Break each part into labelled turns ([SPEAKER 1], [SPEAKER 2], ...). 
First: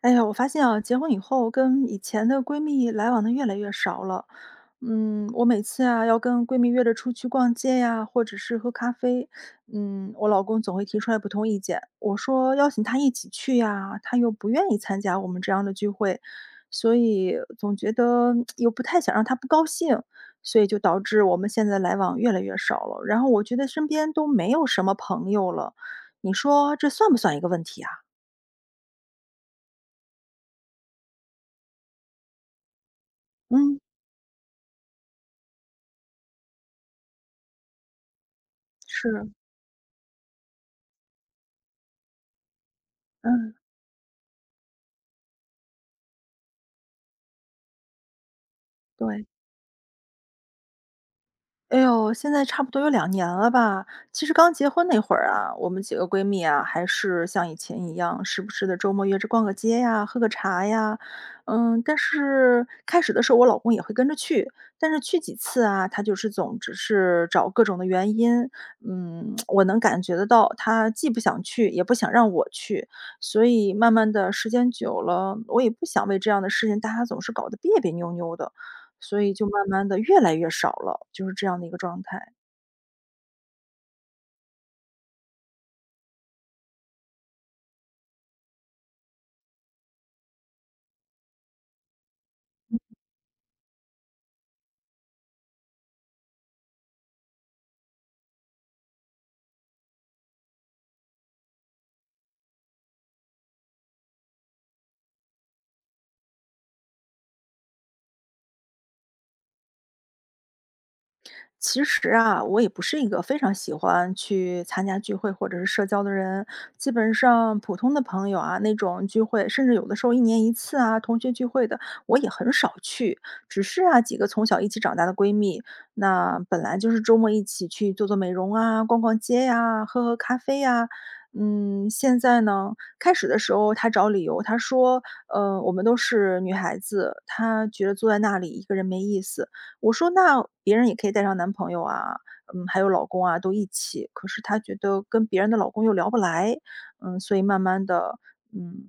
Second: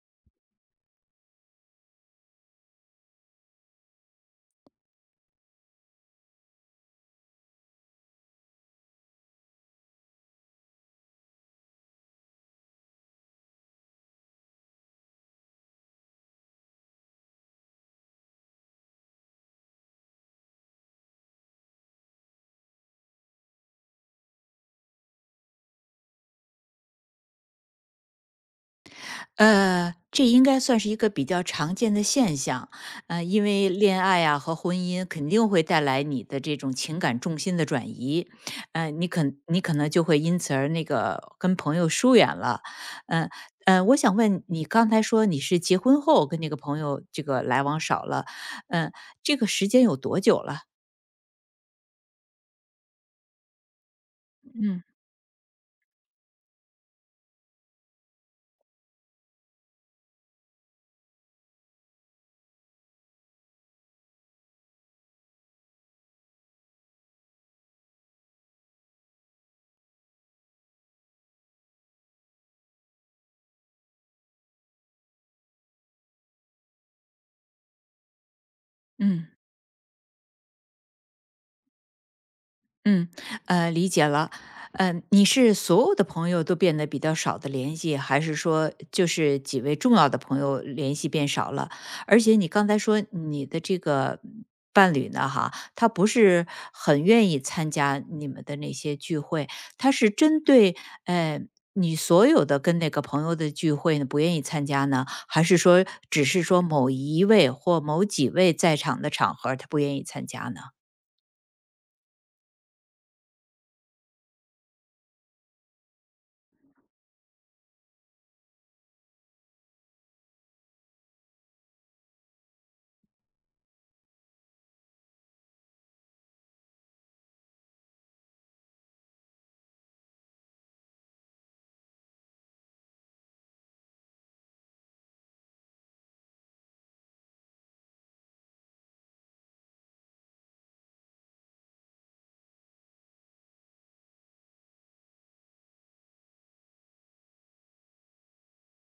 [SPEAKER 1] 哎呀，我发现啊，结婚以后跟以前的闺蜜来往的越来越少了。嗯，我每次啊要跟闺蜜约着出去逛街呀，或者是喝咖啡，嗯，我老公总会提出来不同意见。我说邀请他一起去呀，他又不愿意参加我们这样的聚会，所以总觉得又不太想让他不高兴，所以就导致我们现在来往越来越少了。然后我觉得身边都没有什么朋友了，你说这算不算一个问题啊？
[SPEAKER 2] 这应该算是一个比较常见的现象，因为
[SPEAKER 1] 嗯，
[SPEAKER 2] 恋爱啊和婚姻肯定会带来你的这种情感重心的转移，你可
[SPEAKER 1] 是，
[SPEAKER 2] 你可能就会因此而那个跟朋友疏远了。嗯。
[SPEAKER 1] 嗯。
[SPEAKER 2] 我想问你刚才说你是结婚后跟那个朋友这个来往少了，嗯。
[SPEAKER 1] 对，
[SPEAKER 2] 这个时间有多久了？
[SPEAKER 1] 哎呦，现在差不多有2年了吧。其实刚结
[SPEAKER 2] 嗯
[SPEAKER 1] 婚那会儿啊，我们几个闺蜜啊，还是像以前一样，时不时的周末约着逛个街呀，喝个茶呀。嗯，但是开始的时候我老公也会跟着去，但是去几次啊，他就是总只是找各种的原因。嗯，我能感觉得到，他既不想去，也不想让我去。所以慢慢的时间久了，我也不想为这样的事情大家总是搞得别别扭扭的。所
[SPEAKER 2] 嗯。
[SPEAKER 1] 以就慢慢的越来越少了，就是这样的一个状态。
[SPEAKER 2] 嗯，理解了。嗯。你是所有的朋友都变得比较少的联系，还是说就是几位重要的朋友联系变少了？而且你刚才说你的这个伴侣呢，哈，他不是很愿意参加你们的那些聚会，他是针对呃你所有的跟那个朋友的聚会呢不愿意参加呢，还是说只是说某一位或某几位在场的场合他不愿意参加呢？
[SPEAKER 1] 其实啊，我也不是一个非常喜欢去参加聚会或者是社交的人，基本上普通的朋友啊，那种聚会，甚至有的时候一年一次啊，同学聚会的，我也很少去。只是啊，几个从小一起长大的闺蜜，那本来就是周末一起去做做美容啊，逛逛街呀、喝喝咖啡呀、嗯，现在呢，开始的时候她找理由，她说，我们都是女孩子，她觉得坐在那里一个人没意思。我说：“那别人也可以带上男朋友啊，嗯，还有老公啊，都一起。”可是她觉得跟别人的老公又聊不来，嗯，所以慢慢的，嗯，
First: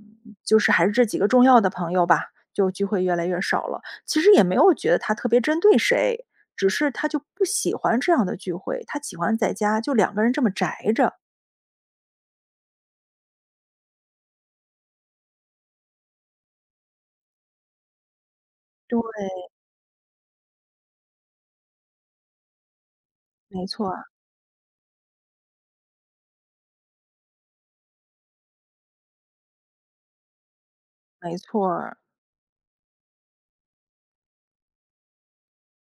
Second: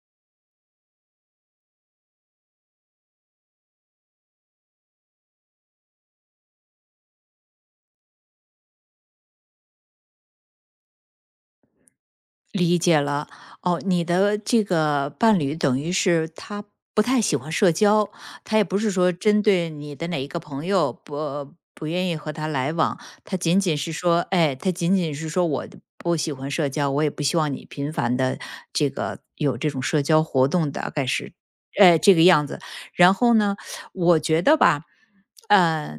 [SPEAKER 1] 就是还是这几个重要的朋友吧，就聚会越来越少了。其实也没有觉得她特别针对谁，只是她就不喜欢这样的聚会，她喜欢在家就两个人这么宅着。
[SPEAKER 2] 理解了。哦，你的这个伴侣等于是他不太喜欢社交，他也不是说
[SPEAKER 1] 对，
[SPEAKER 2] 针对你的哪一个朋友不愿意和他来往，他仅
[SPEAKER 1] 没
[SPEAKER 2] 仅
[SPEAKER 1] 错
[SPEAKER 2] 是说，哎，他仅仅是说我不喜欢社交，我也不希望你频繁的这个有这种社交活动，大概是，
[SPEAKER 1] 没错
[SPEAKER 2] 哎，这个样子。然后呢，我觉得吧，呃，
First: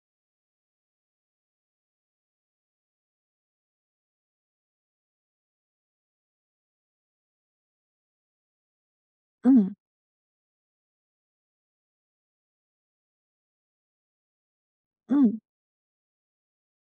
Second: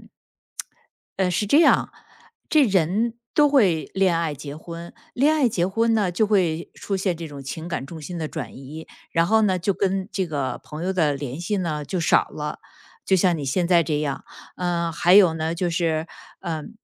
[SPEAKER 2] 是这样，这人都会恋爱、结婚，恋爱、结婚呢，就会出现这种情感重心的转移，然后呢，就
[SPEAKER 1] 嗯，
[SPEAKER 2] 跟这个朋友的联系呢就少了，就像你现在这样。还有
[SPEAKER 1] 嗯，
[SPEAKER 2] 呢，就是嗯、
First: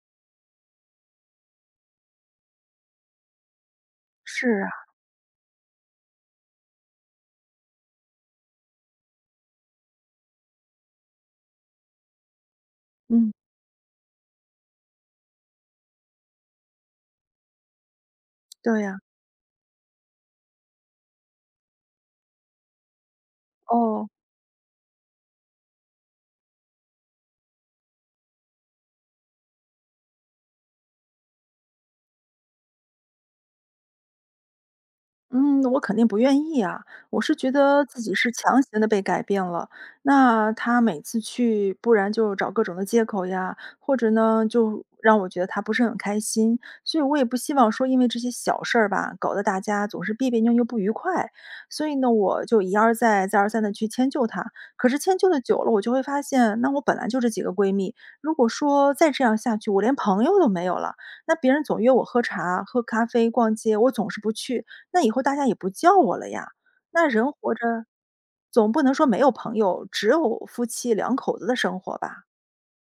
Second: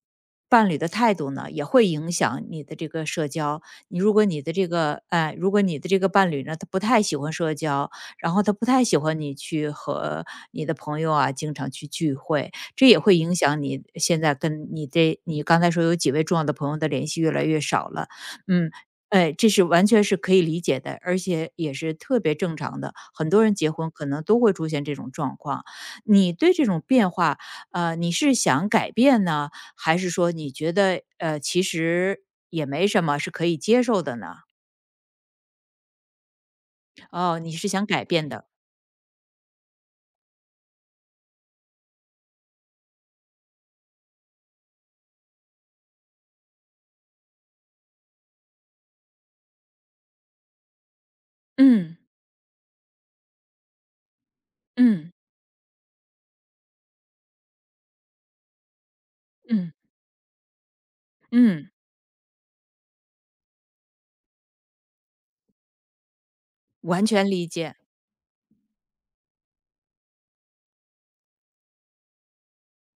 [SPEAKER 2] 伴侣的态度呢，也会影响你的这个社交。你如果你的
[SPEAKER 1] 是
[SPEAKER 2] 这
[SPEAKER 1] 啊，
[SPEAKER 2] 个，哎，如果你的这个伴侣呢，他不太喜欢社交，然后他不太喜欢你去和你的朋友啊，经常去聚会，这也会
[SPEAKER 1] 嗯，
[SPEAKER 2] 影响你现在跟你这你刚才说有几位重要的朋友的联系越来越少了。嗯。
[SPEAKER 1] 对呀，
[SPEAKER 2] 哎，这是完全是可以理解的，而且也是特别正常的。很多人结婚可
[SPEAKER 1] 哦。
[SPEAKER 2] 能都会出现这种状况。你对这种变化，你是想改变呢，还是说你觉得其实也没什么，是可以接受的呢？
[SPEAKER 1] 嗯，我肯定不愿意啊，我是
[SPEAKER 2] 哦，
[SPEAKER 1] 觉
[SPEAKER 2] 你是
[SPEAKER 1] 得
[SPEAKER 2] 想
[SPEAKER 1] 自
[SPEAKER 2] 改
[SPEAKER 1] 己
[SPEAKER 2] 变
[SPEAKER 1] 是
[SPEAKER 2] 的。
[SPEAKER 1] 强行的被改变了。那他每次去，不然就找各种的借口呀，或者呢，就让我觉得他不是很开心。所以我也不希望说因为这些小事儿吧，搞得大家总是别别扭扭、不愉快。所以
[SPEAKER 2] 嗯
[SPEAKER 1] 呢，我就一而再、再而三的去迁就他。可是
[SPEAKER 2] 嗯
[SPEAKER 1] 迁就的久了，我就会发现，那我本来就这几个闺蜜，如果说再这样下去，
[SPEAKER 2] 嗯
[SPEAKER 1] 我连朋友都没有了。那别人
[SPEAKER 2] 嗯。
[SPEAKER 1] 总约我喝茶、喝咖啡、逛街，我总是不去。那以后大家也不叫我了呀。
[SPEAKER 2] 完
[SPEAKER 1] 那
[SPEAKER 2] 全
[SPEAKER 1] 人
[SPEAKER 2] 理
[SPEAKER 1] 活
[SPEAKER 2] 解。
[SPEAKER 1] 着，总不能说没有朋友，只有夫妻两口子的生活吧？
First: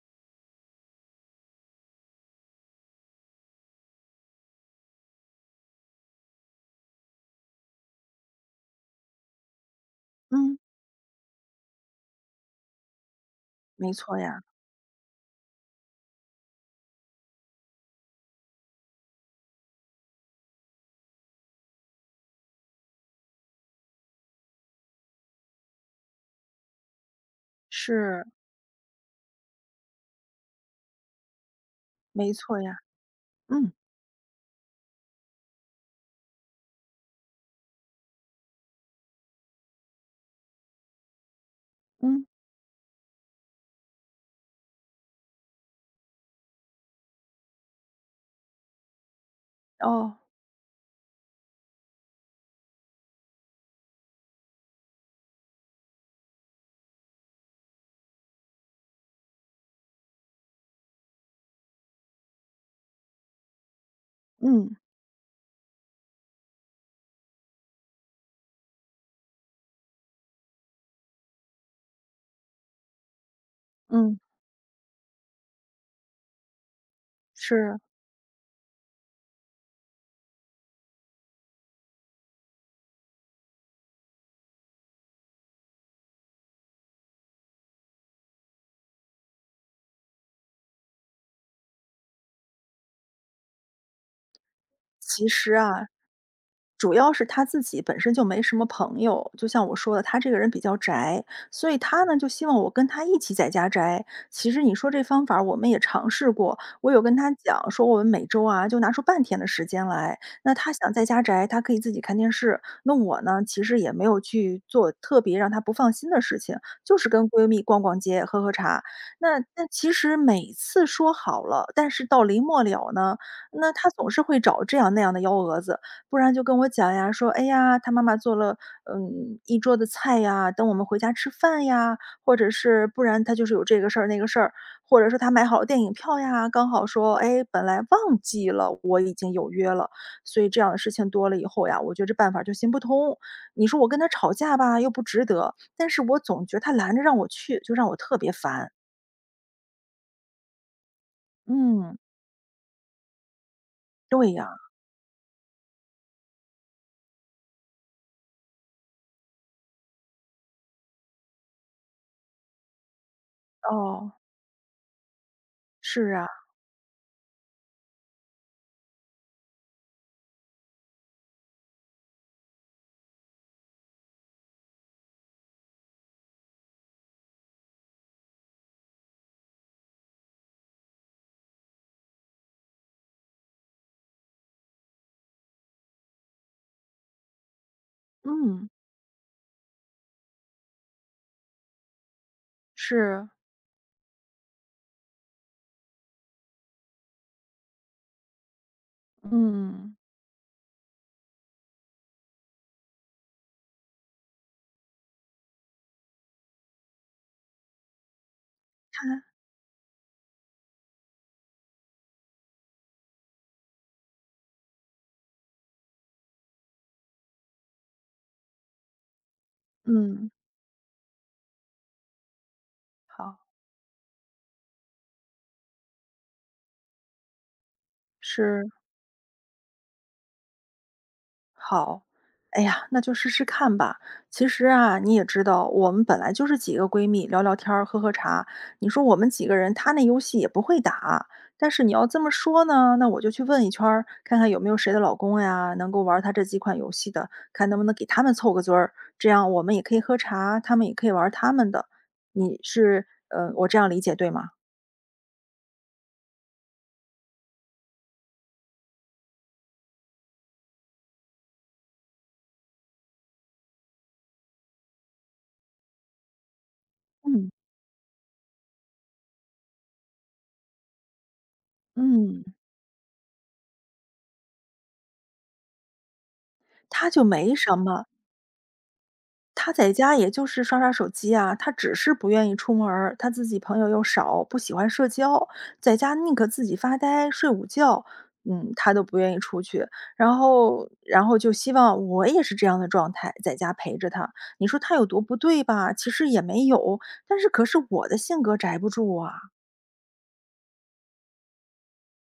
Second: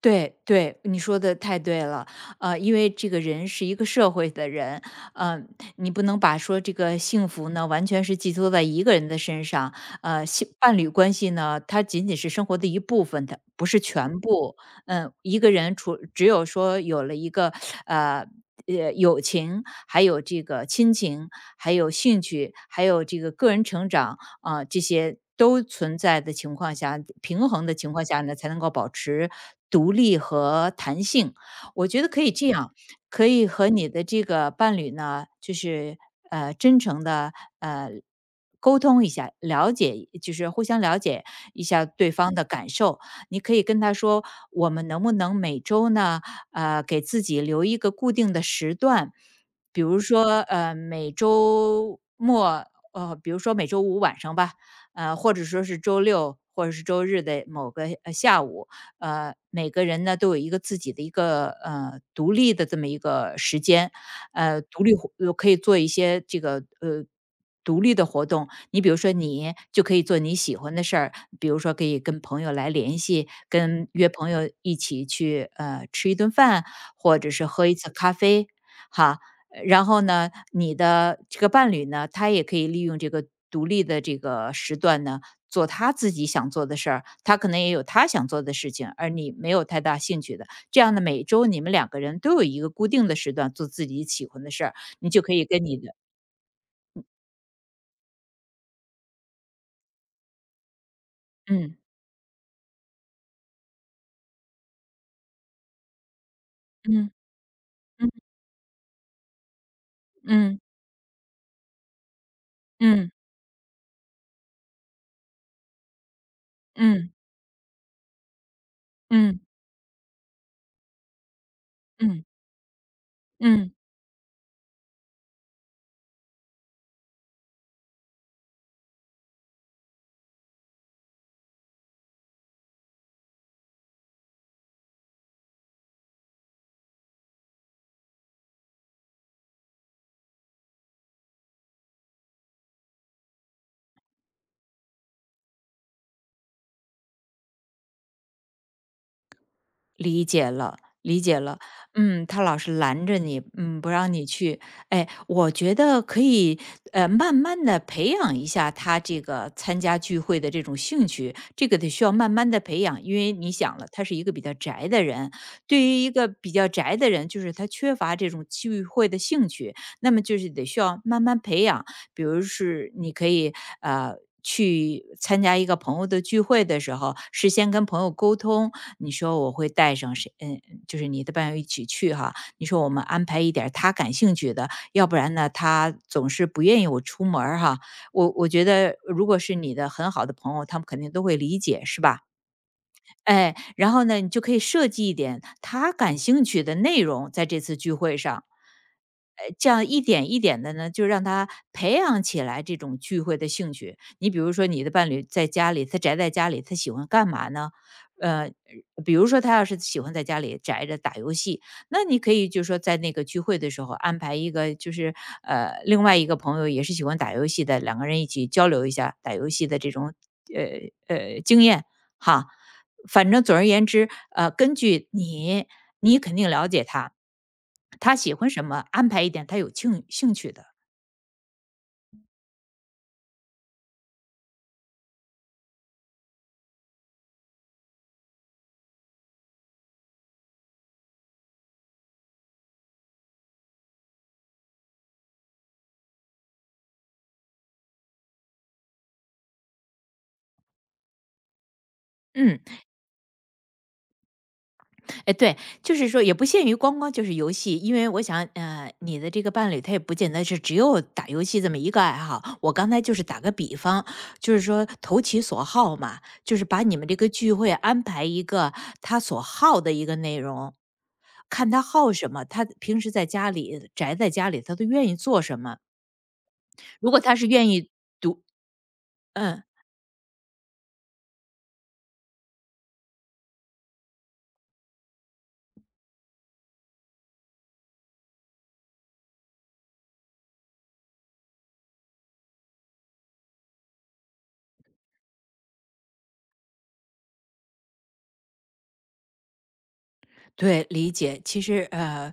[SPEAKER 2] 对对，你说的太对了，因为这个人是一个社会的人，嗯，你不能把说这个幸福呢，完全是寄托在一个人的身上，性
[SPEAKER 1] 嗯，
[SPEAKER 2] 伴侣关系呢，它仅仅是生活的一部分，它不是
[SPEAKER 1] 没错
[SPEAKER 2] 全
[SPEAKER 1] 呀，
[SPEAKER 2] 部。嗯。一个人除只有说有了一个呃。友情，还有这个亲情，还有兴趣，还有这个个人成长，啊，这些都存在的情况下，平衡的情况下
[SPEAKER 1] 是，
[SPEAKER 2] 呢，才能够保持独立和弹性。我觉得可以
[SPEAKER 1] 没
[SPEAKER 2] 这
[SPEAKER 1] 错
[SPEAKER 2] 样，
[SPEAKER 1] 呀，
[SPEAKER 2] 可以和
[SPEAKER 1] 嗯，
[SPEAKER 2] 你的这个伴侣呢，就是真诚的呃。沟通一下，了解就是互相了解一下对
[SPEAKER 1] 嗯，
[SPEAKER 2] 方的感受。你可以跟他说，我们能不能每周呢，给自己留一个固定的时段，比如
[SPEAKER 1] 哦，
[SPEAKER 2] 说呃每周末比如说每周五晚上吧，或者说是周六或者是周日的某个下午，每个人呢都有一个自己的一个独立的这么一个时间，呃，
[SPEAKER 1] 嗯，
[SPEAKER 2] 独立活呃可以做一些这个独立的活动。你比如说，你就可以做你喜欢的事儿，比如说可以跟朋友来联系，跟约
[SPEAKER 1] 嗯，
[SPEAKER 2] 朋友一起去吃一顿饭，或者是喝一
[SPEAKER 1] 是。
[SPEAKER 2] 次咖啡。哈，然后呢，你的这个伴侣呢，他也可以利用这个独立的这个时段呢，做他自己想做的事儿，他可能也有他想做的事情，而你没有太大兴趣的，这样呢，每周你们两个人都有一个固定的时段做自己喜欢的事儿，你就
[SPEAKER 1] 其
[SPEAKER 2] 可以
[SPEAKER 1] 实
[SPEAKER 2] 跟你
[SPEAKER 1] 啊
[SPEAKER 2] 的
[SPEAKER 1] 主要是他自己本身就没什么朋友，就像我说的，他这个人比较宅，所以他呢就希望我跟他一起在家宅。其实你说这方法儿我们也尝试过，我有
[SPEAKER 2] 嗯
[SPEAKER 1] 跟他讲说我们
[SPEAKER 2] 嗯
[SPEAKER 1] 每周啊就拿出半天的时间来，那
[SPEAKER 2] 嗯
[SPEAKER 1] 他想在家宅，他可以自己看电视。那
[SPEAKER 2] 嗯嗯
[SPEAKER 1] 我呢，其实也没有去做特别让他不放心的事情，就是
[SPEAKER 2] 嗯
[SPEAKER 1] 跟闺蜜逛逛街、喝喝茶。
[SPEAKER 2] 嗯
[SPEAKER 1] 那
[SPEAKER 2] 嗯
[SPEAKER 1] 那其实每次说好了，但是到
[SPEAKER 2] 嗯
[SPEAKER 1] 临末了呢，
[SPEAKER 2] 嗯。
[SPEAKER 1] 那他总是会找这样那样的幺蛾子。不然就跟我讲呀，说：“哎呀，他妈妈做了，嗯，一桌的菜呀，等我们回家吃饭呀。”或者是不然他就是有这个事儿那个事儿，或者说他买好了电影票呀，刚好说：“哎，本来忘记了我已经有约了。”所以这样的事情多了以后呀，我觉得这办法就行不通。你说我跟他吵架吧，又不值得，但是我总觉得他拦着让我去，就让我特别烦。
[SPEAKER 2] 理解了，理解了。
[SPEAKER 1] 嗯，
[SPEAKER 2] 嗯，他老是拦着你，不让你
[SPEAKER 1] 对呀，
[SPEAKER 2] 去。哎，我觉得可以，慢慢的培养一下他这个参加聚会的这种兴趣，这个得需要慢慢的培养，因为你想了，他
[SPEAKER 1] 哦，
[SPEAKER 2] 是一个比较宅的人，对于一
[SPEAKER 1] 是啊，
[SPEAKER 2] 个比较宅的人，就是他缺乏这种聚会的兴趣，那么就是得需要慢慢培养。比如是你可以呃去参加一个朋友的聚会的时候，事先跟朋友沟通，你说我会带上谁，嗯，就是你的伴友一起去哈。你说我们安排一点儿他感兴趣的，要不然呢，他总是不愿意我出门儿哈。我觉
[SPEAKER 1] 嗯，
[SPEAKER 2] 得如果是你的很好的朋友，他们肯定都会理解，是吧？
[SPEAKER 1] 是，
[SPEAKER 2] 哎，然后呢，你就可以设计一点他感兴趣的内容在这次聚会上，这样
[SPEAKER 1] 嗯，
[SPEAKER 2] 一点一点的呢，就让他培养起来这种聚会的兴趣。你比如说，你的伴侣在家里，他宅在家里，他喜欢干嘛呢？呃，
[SPEAKER 1] 看
[SPEAKER 2] 比
[SPEAKER 1] 来
[SPEAKER 2] 如说他要是喜欢在家里宅着打游戏，那你可以就是说在那个聚会的时候安排一个，就是另外一个朋友也是喜欢打游戏的，两个人一起交流一下打游戏的这种
[SPEAKER 1] 嗯，
[SPEAKER 2] 经验哈。反
[SPEAKER 1] 好。
[SPEAKER 2] 正总而言之，根据你，你肯定了解他，他喜欢什
[SPEAKER 1] 是，
[SPEAKER 2] 么，安排一点他有兴趣的。
[SPEAKER 1] 好。哎呀，那就试试看吧。其实啊，你也知道，我们本来就是几个闺蜜聊聊天儿喝喝茶。你说我们几个人，她那游戏也不会打。但是你要这么说呢，那我就去问一圈儿，看看有没有谁的老公呀，能够玩儿她这几款游戏的，看能不能给他们凑个堆儿。这样我们也可以喝茶，他们也可以玩儿他们的。
[SPEAKER 2] 嗯，
[SPEAKER 1] 你是，我这样理解对吗？
[SPEAKER 2] 哎，对，就是说也不限于光光就是游戏，因为我想，你的这个伴侣他也不见得是只有打游戏这么一个爱好。我刚才就是打个比方，就是说投其所好嘛，就是把你们这个
[SPEAKER 1] 嗯
[SPEAKER 2] 聚会安排一个他所好的一个内容，看他好什
[SPEAKER 1] 嗯。
[SPEAKER 2] 么，他平时在家里宅在家里，他都愿意做什么。
[SPEAKER 1] 他
[SPEAKER 2] 如果
[SPEAKER 1] 就
[SPEAKER 2] 他是
[SPEAKER 1] 没
[SPEAKER 2] 愿
[SPEAKER 1] 什
[SPEAKER 2] 意。
[SPEAKER 1] 么。
[SPEAKER 2] 嗯，
[SPEAKER 1] 他在家也就是刷刷手机啊，他只是不愿意出门儿，他自己朋友又少，不喜欢社交，在家宁可自己发呆、睡午觉，嗯，他都不愿意出去。然后就希望我也是这样的状态，在家陪着他。你说他有多不对吧？其实也没有，但是可是我的性格宅不住啊，
[SPEAKER 2] 对，理解。其实，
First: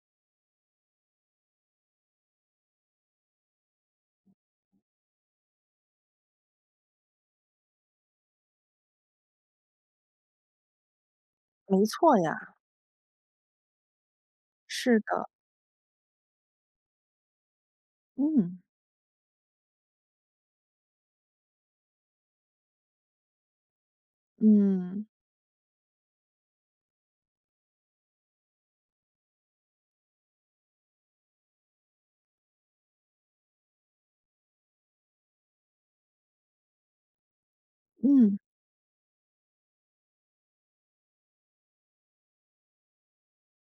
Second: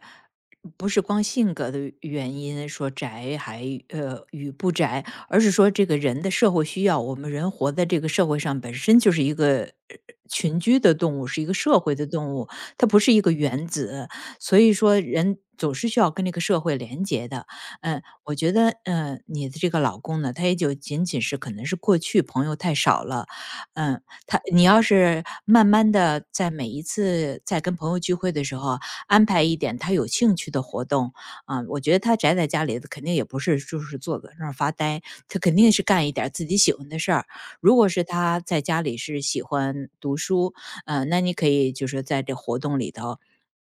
[SPEAKER 2] 不是光性格的原因，说宅还与不宅，而是说这个人的社会需要。我们人活在这个社会上，本身就是一个呃群居的动物，是一个社
[SPEAKER 1] 没
[SPEAKER 2] 会的
[SPEAKER 1] 错
[SPEAKER 2] 动物，
[SPEAKER 1] 呀，
[SPEAKER 2] 它不是一个原子。所以
[SPEAKER 1] 是
[SPEAKER 2] 说，
[SPEAKER 1] 的，
[SPEAKER 2] 人总是需要跟这个社会连接的。嗯，我觉
[SPEAKER 1] 嗯
[SPEAKER 2] 得，你的这个老公呢，他也就仅仅是可能是过去朋友太少了。嗯。你要
[SPEAKER 1] 嗯
[SPEAKER 2] 是慢慢的在每一次在跟朋友聚会的时候，安排一点他有兴趣的活动，啊，我觉得他宅在家里肯定也不是就是坐在那儿发呆，他肯定是干一点儿自己喜欢的事儿。如果是
[SPEAKER 1] 嗯
[SPEAKER 2] 他在家里是喜欢读书，嗯，那你可以就是在这活动里头，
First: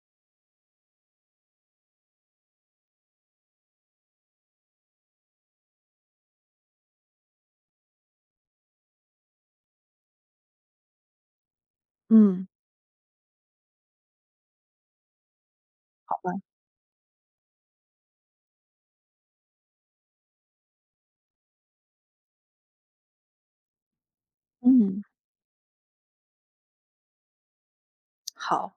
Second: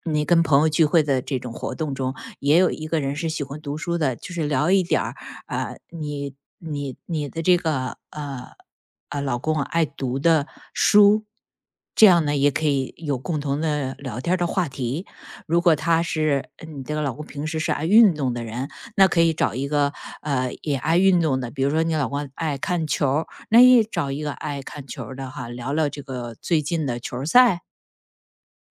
[SPEAKER 2] 你跟朋友聚会的这种活动中，也有一个人是喜欢读书的，就是聊一点儿啊，你的这个老公啊爱读的书，这样呢
[SPEAKER 1] 嗯，
[SPEAKER 2] 也可以有共同的聊天儿的话题。如果他
[SPEAKER 1] 好吧，
[SPEAKER 2] 是你这个老公平时是爱运动的人，那可以找一个也爱运动的，比如说你老公爱看球儿那也找一个爱看
[SPEAKER 1] 嗯。
[SPEAKER 2] 球儿的哈，聊聊这个最近的球儿赛。
[SPEAKER 1] 好，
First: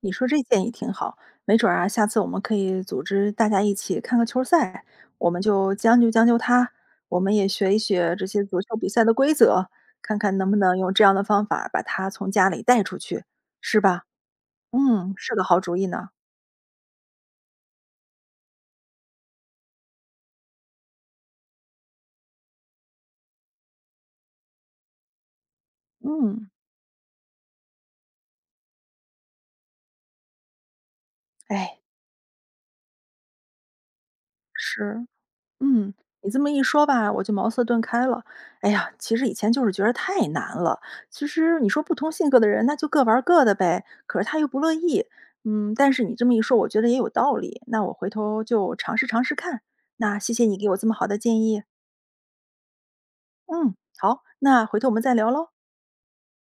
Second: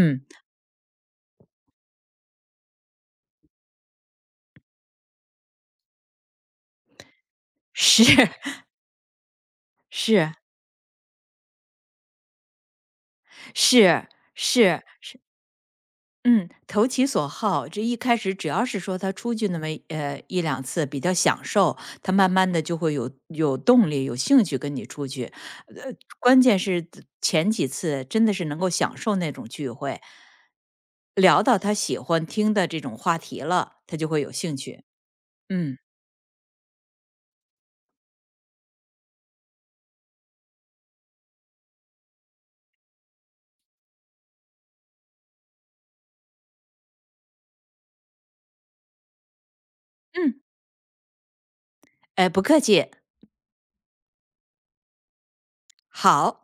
[SPEAKER 1] 你说这建议挺好，没准儿啊，下次我们可以组织大家一起看个球赛，我们就将就将就他，我们也学一
[SPEAKER 2] 是
[SPEAKER 1] 学这些足 球比赛的规则，看
[SPEAKER 2] 是
[SPEAKER 1] 看能不能用这样的方法把他从家里带出去，是吧？
[SPEAKER 2] 是是，
[SPEAKER 1] 嗯，是个好主意呢。
[SPEAKER 2] 嗯，投其所好，这一开始只要是说他出去那么一两次比较享受，他慢慢的就会有动力、有兴趣跟你出去。呃，关
[SPEAKER 1] 嗯，
[SPEAKER 2] 键是前几次真的是能够享受那种聚会，聊到他
[SPEAKER 1] 哎，
[SPEAKER 2] 喜欢听的这种话题了，他就会有兴趣。
[SPEAKER 1] 是。
[SPEAKER 2] 嗯
[SPEAKER 1] 嗯，你这么一说吧，我就茅塞顿开了。哎呀，其实以前就是觉得太难了。其实你说不同性格的人，那就各玩儿各的呗。可是他又不乐意，嗯，但是你这么一说，我觉得也有道理。那我回头就尝试尝试看。那谢
[SPEAKER 2] 嗯，
[SPEAKER 1] 谢你给我这么好的建议。
[SPEAKER 2] 哎，不客气，
[SPEAKER 1] 嗯，好，那回头我们再聊喽。
[SPEAKER 2] 好。